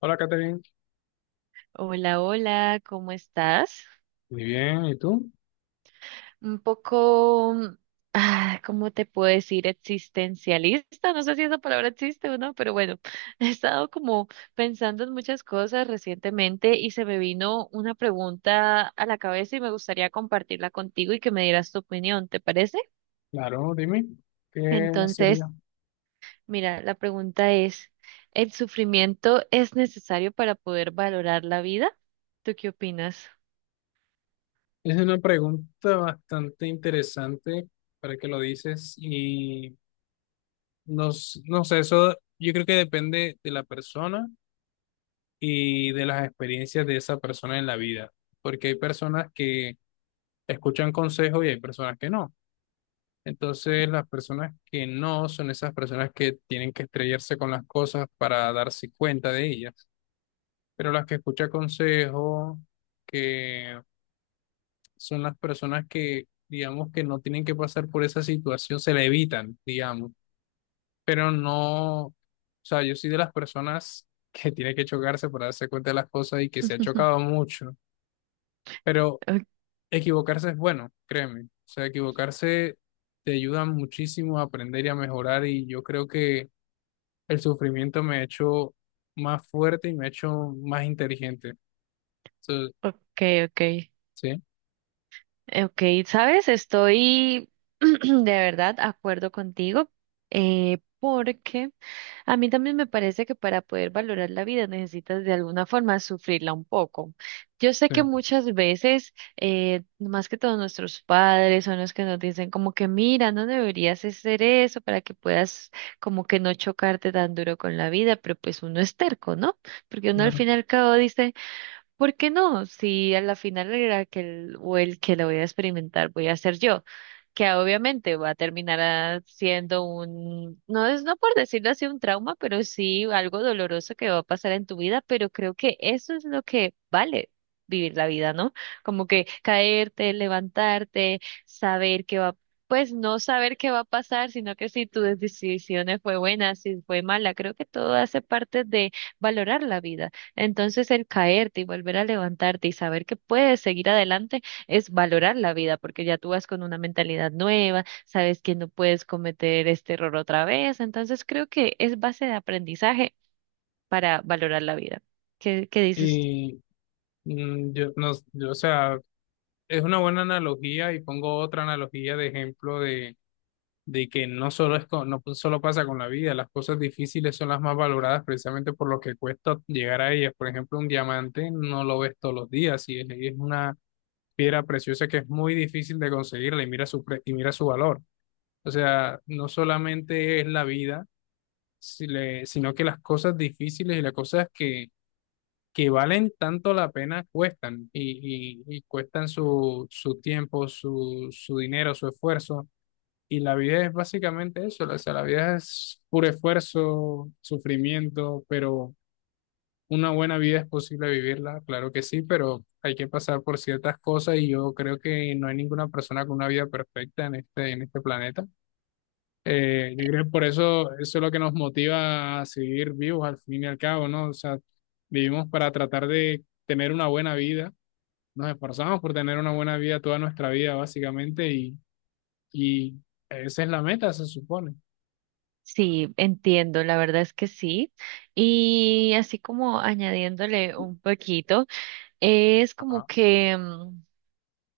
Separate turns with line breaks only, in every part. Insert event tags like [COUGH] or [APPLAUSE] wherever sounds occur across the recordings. Hola, Catherine.
Hola, hola, ¿cómo estás?
Muy bien, ¿y tú?
Un poco, ¿cómo te puedo decir? Existencialista, no sé si esa palabra existe o no, pero bueno, [LAUGHS] he estado como pensando en muchas cosas recientemente y se me vino una pregunta a la cabeza y me gustaría compartirla contigo y que me dieras tu opinión, ¿te parece?
Claro, dime, ¿qué
Entonces,
sería?
mira, la pregunta es, ¿el sufrimiento es necesario para poder valorar la vida? ¿Tú qué opinas?
Es una pregunta bastante interesante para que lo dices y no, no sé, eso yo creo que depende de la persona y de las experiencias de esa persona en la vida, porque hay personas que escuchan consejos y hay personas que no. Entonces, las personas que no son esas personas que tienen que estrellarse con las cosas para darse cuenta de ellas. Pero las que escucha consejos, que son las personas que, digamos, que no tienen que pasar por esa situación, se la evitan, digamos, pero no, o sea, yo soy de las personas [LAUGHS] que tiene que chocarse para darse cuenta de las cosas y que se ha
[LAUGHS]
chocado mucho, pero equivocarse es bueno, créeme, o sea, equivocarse te ayuda muchísimo a aprender y a mejorar y yo creo que el sufrimiento me ha hecho más fuerte y me ha hecho más inteligente. So,
Ok, ok.
sí,
Ok, sabes, estoy [CLEARS THROAT] de verdad acuerdo contigo, porque a mí también me parece que para poder valorar la vida necesitas de alguna forma sufrirla un poco. Yo sé
sí,
que muchas veces, más que todos nuestros padres son los que nos dicen como que mira, no deberías hacer eso para que puedas como que no chocarte tan duro con la vida, pero pues uno es terco, ¿no? Porque uno al
claro.
fin y al cabo dice... ¿Por qué no? Si a la final el Raquel o el que lo voy a experimentar voy a ser yo, que obviamente va a terminar siendo un, no es no por decirlo así un trauma, pero sí algo doloroso que va a pasar en tu vida, pero creo que eso es lo que vale vivir la vida, ¿no? Como que caerte, levantarte, saber que va, pues no saber qué va a pasar, sino que si tu decisión fue buena, si fue mala, creo que todo hace parte de valorar la vida. Entonces el caerte y volver a levantarte y saber que puedes seguir adelante es valorar la vida, porque ya tú vas con una mentalidad nueva, sabes que no puedes cometer este error otra vez. Entonces creo que es base de aprendizaje para valorar la vida. ¿Qué dices?
Y yo, no, yo, o sea, es una buena analogía y pongo otra analogía de ejemplo de, que no solo no solo pasa con la vida, las cosas difíciles son las más valoradas precisamente por lo que cuesta llegar a ellas. Por ejemplo, un diamante no lo ves todos los días y es una piedra preciosa que es muy difícil de conseguirla y y mira su valor. O sea, no solamente es la vida, si le- sino que las cosas difíciles y las cosas que valen tanto la pena cuestan y cuestan su tiempo, su dinero, su esfuerzo. Y la vida es básicamente eso, o sea, la vida es puro esfuerzo, sufrimiento, pero una buena vida es posible vivirla, claro que sí, pero hay que pasar por ciertas cosas y yo creo que no hay ninguna persona con una vida perfecta en este, planeta. Yo creo que eso es lo que nos motiva a seguir vivos al fin y al cabo, ¿no? O sea, vivimos para tratar de tener una buena vida, nos esforzamos por tener una buena vida toda nuestra vida, básicamente, y esa es la meta, se supone.
Sí, entiendo, la verdad es que sí. Y así como añadiéndole un poquito, es como
Ajá.
que...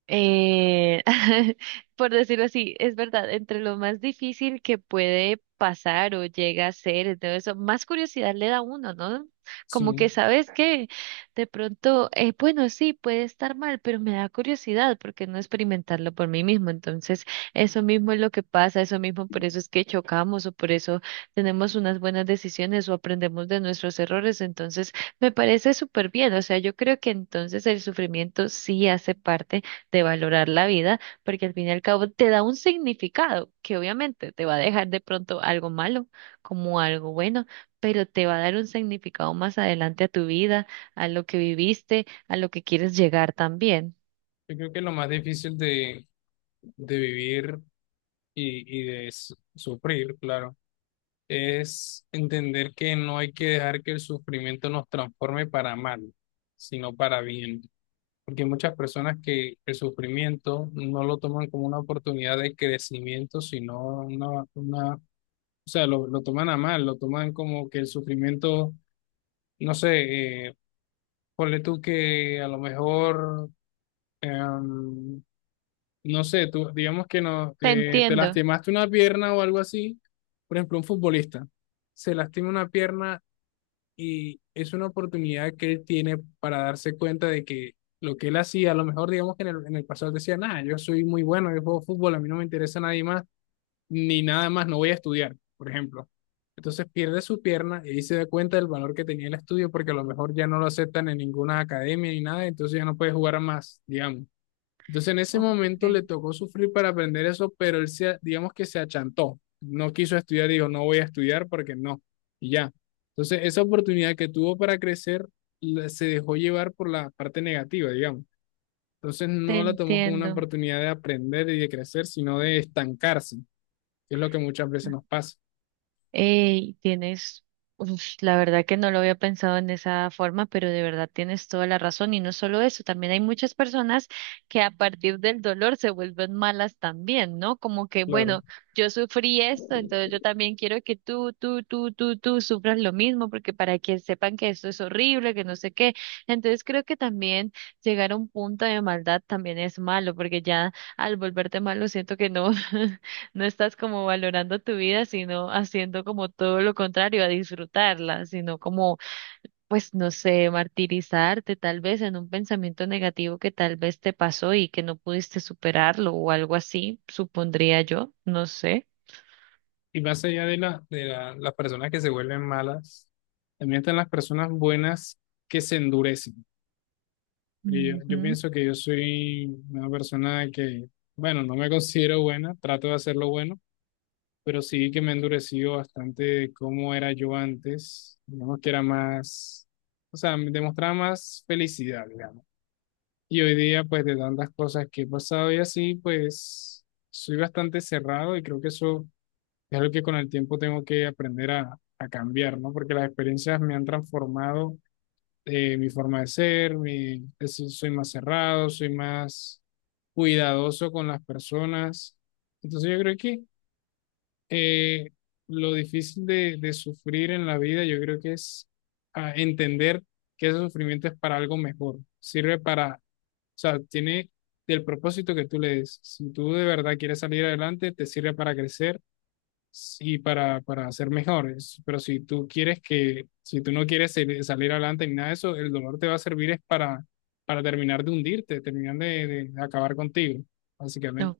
Eh, [LAUGHS] por decirlo así, es verdad, entre lo más difícil que puede pasar o llega a ser, y todo eso, más curiosidad le da a uno, ¿no?
Sí,
Como que
yo
sabes que de pronto, bueno, sí, puede estar mal, pero me da curiosidad porque no experimentarlo por mí mismo. Entonces, eso mismo es lo que pasa, eso mismo, por eso es que chocamos o por eso tenemos unas buenas decisiones o aprendemos de nuestros errores. Entonces, me parece súper bien. O sea, yo creo que entonces el sufrimiento sí hace parte de valorar la vida, porque al fin y al cabo te da un significado que obviamente te va a dejar de pronto algo malo como algo bueno, pero te va a dar un significado más adelante a tu vida, a lo que viviste, a lo que quieres llegar también.
creo que lo más difícil de vivir y de sufrir, claro, es entender que no hay que dejar que el sufrimiento nos transforme para mal, sino para bien. Porque hay muchas personas que el sufrimiento no lo toman como una oportunidad de crecimiento, sino o sea, lo toman a mal, lo toman como que el sufrimiento, no sé, ponle tú que a lo mejor, em, no sé, tú, digamos que no,
Te
te
entiendo.
lastimaste una pierna o algo así, por ejemplo, un futbolista se lastima una pierna y es una oportunidad que él tiene para darse cuenta de que lo que él hacía, a lo mejor digamos que en el pasado él decía, nada, yo soy muy bueno, yo juego fútbol, a mí no me interesa nadie más, ni nada más, no voy a estudiar, por ejemplo. Entonces pierde su pierna y ahí se da cuenta del valor que tenía el estudio porque a lo mejor ya no lo aceptan en ninguna academia ni nada, entonces ya no puede jugar más, digamos. Entonces en ese
Ok,
momento le tocó sufrir para aprender eso, pero él se, digamos que se achantó, no quiso estudiar, dijo, no voy a estudiar porque no, y ya. Entonces esa oportunidad que tuvo para crecer se dejó llevar por la parte negativa, digamos. Entonces
te
no la tomó como una
entiendo.
oportunidad de aprender y de crecer, sino de estancarse, que es lo que muchas veces nos pasa,
Ey, tienes, uf, la verdad que no lo había pensado en esa forma, pero de verdad tienes toda la razón. Y no solo eso, también hay muchas personas que a partir del dolor se vuelven malas también, ¿no? Como que,
claro.
bueno, yo sufrí esto, entonces yo también quiero que tú sufras lo mismo, porque para que sepan que esto es horrible, que no sé qué. Entonces creo que también llegar a un punto de maldad también es malo, porque ya al volverte malo siento que no. [LAUGHS] No estás como valorando tu vida, sino haciendo como todo lo contrario, a disfrutarla, sino como, pues no sé, martirizarte tal vez en un pensamiento negativo que tal vez te pasó y que no pudiste superarlo o algo así, supondría yo, no sé.
Y más allá de, la, las personas que se vuelven malas, también están las personas buenas que se endurecen. Y yo
Ujú.
pienso que yo soy una persona que, bueno, no me considero buena, trato de hacerlo bueno, pero sí que me he endurecido bastante de cómo era yo antes, digamos que era más, o sea, me demostraba más felicidad, digamos. Y hoy día, pues de tantas cosas que he pasado y así, pues soy bastante cerrado y creo que eso es algo que con el tiempo tengo que aprender a cambiar, ¿no? Porque las experiencias me han transformado mi forma de ser, soy más cerrado, soy más cuidadoso con las personas. Entonces yo creo que eh, lo difícil de sufrir en la vida, yo creo que es entender que ese sufrimiento es para algo mejor, sirve para, o sea, tiene el propósito que tú le des. Si tú de verdad quieres salir adelante, te sirve para crecer y para, ser mejores. Pero si tú quieres que, si tú no quieres salir adelante ni nada de eso, el dolor te va a servir es para terminar de hundirte, terminar de acabar contigo, básicamente.
Ok,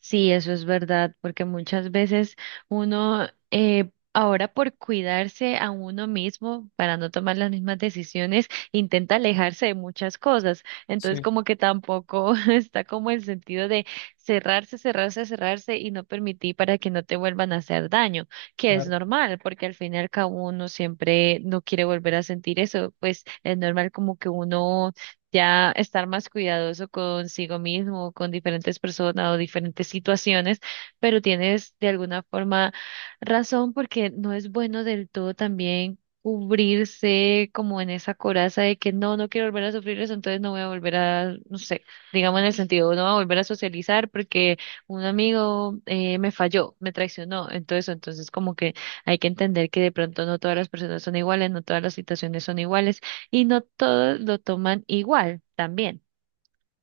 sí, eso es verdad, porque muchas veces uno, ahora por cuidarse a uno mismo, para no tomar las mismas decisiones, intenta alejarse de muchas cosas. Entonces,
Sí,
como que tampoco [LAUGHS] está como el sentido de cerrarse y no permitir para que no te vuelvan a hacer daño, que es
claro,
normal, porque al fin y al cabo uno siempre no quiere volver a sentir eso, pues es normal como que uno ya estar más cuidadoso consigo mismo, con diferentes personas o diferentes situaciones, pero tienes de alguna forma razón porque no es bueno del todo también cubrirse como en esa coraza de que no, no quiero volver a sufrir eso, entonces no voy a volver a, no sé, digamos en el sentido, no voy a volver a socializar porque un amigo me falló, me traicionó, entonces como que hay que entender que de pronto no todas las personas son iguales, no todas las situaciones son iguales y no todos lo toman igual también.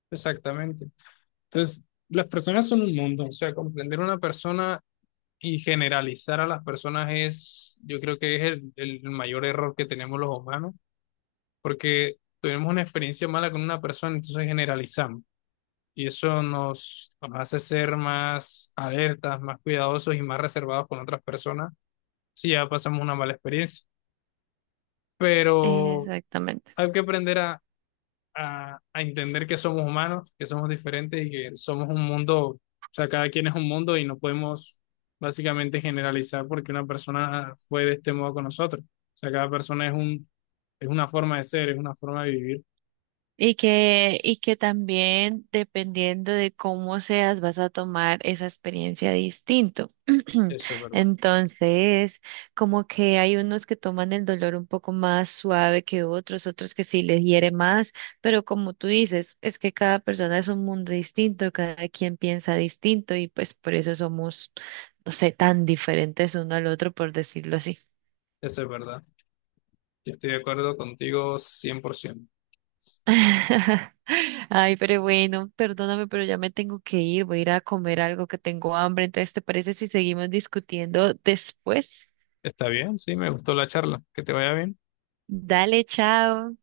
exactamente. Entonces, las personas son un mundo, o sea, comprender una persona y generalizar a las personas yo creo que es el mayor error que tenemos los humanos, porque tenemos una experiencia mala con una persona, entonces generalizamos. Y eso nos hace ser más alertas, más cuidadosos y más reservados con otras personas si ya pasamos una mala experiencia. Pero
Exactamente.
hay que aprender a, a entender que somos humanos, que somos diferentes y que somos un mundo, o sea, cada quien es un mundo y no podemos básicamente generalizar porque una persona fue de este modo con nosotros. O sea, cada persona es una forma de ser, es una forma de vivir.
Y que también dependiendo de cómo seas, vas a tomar esa experiencia distinto.
Eso es
[CLEARS THROAT]
verdad,
Entonces, como que hay unos que toman el dolor un poco más suave que otros, otros que sí les hiere más, pero como tú dices, es que cada persona es un mundo distinto, cada quien piensa distinto y pues por eso somos, no sé, tan diferentes uno al otro, por decirlo así.
eso es verdad. Yo estoy de acuerdo contigo 100%.
[LAUGHS] Ay, pero bueno, perdóname, pero ya me tengo que ir, voy a ir a comer algo que tengo hambre, entonces ¿te parece si seguimos discutiendo después?
Está bien, sí, me gustó la charla. Que te vaya bien.
Dale, chao.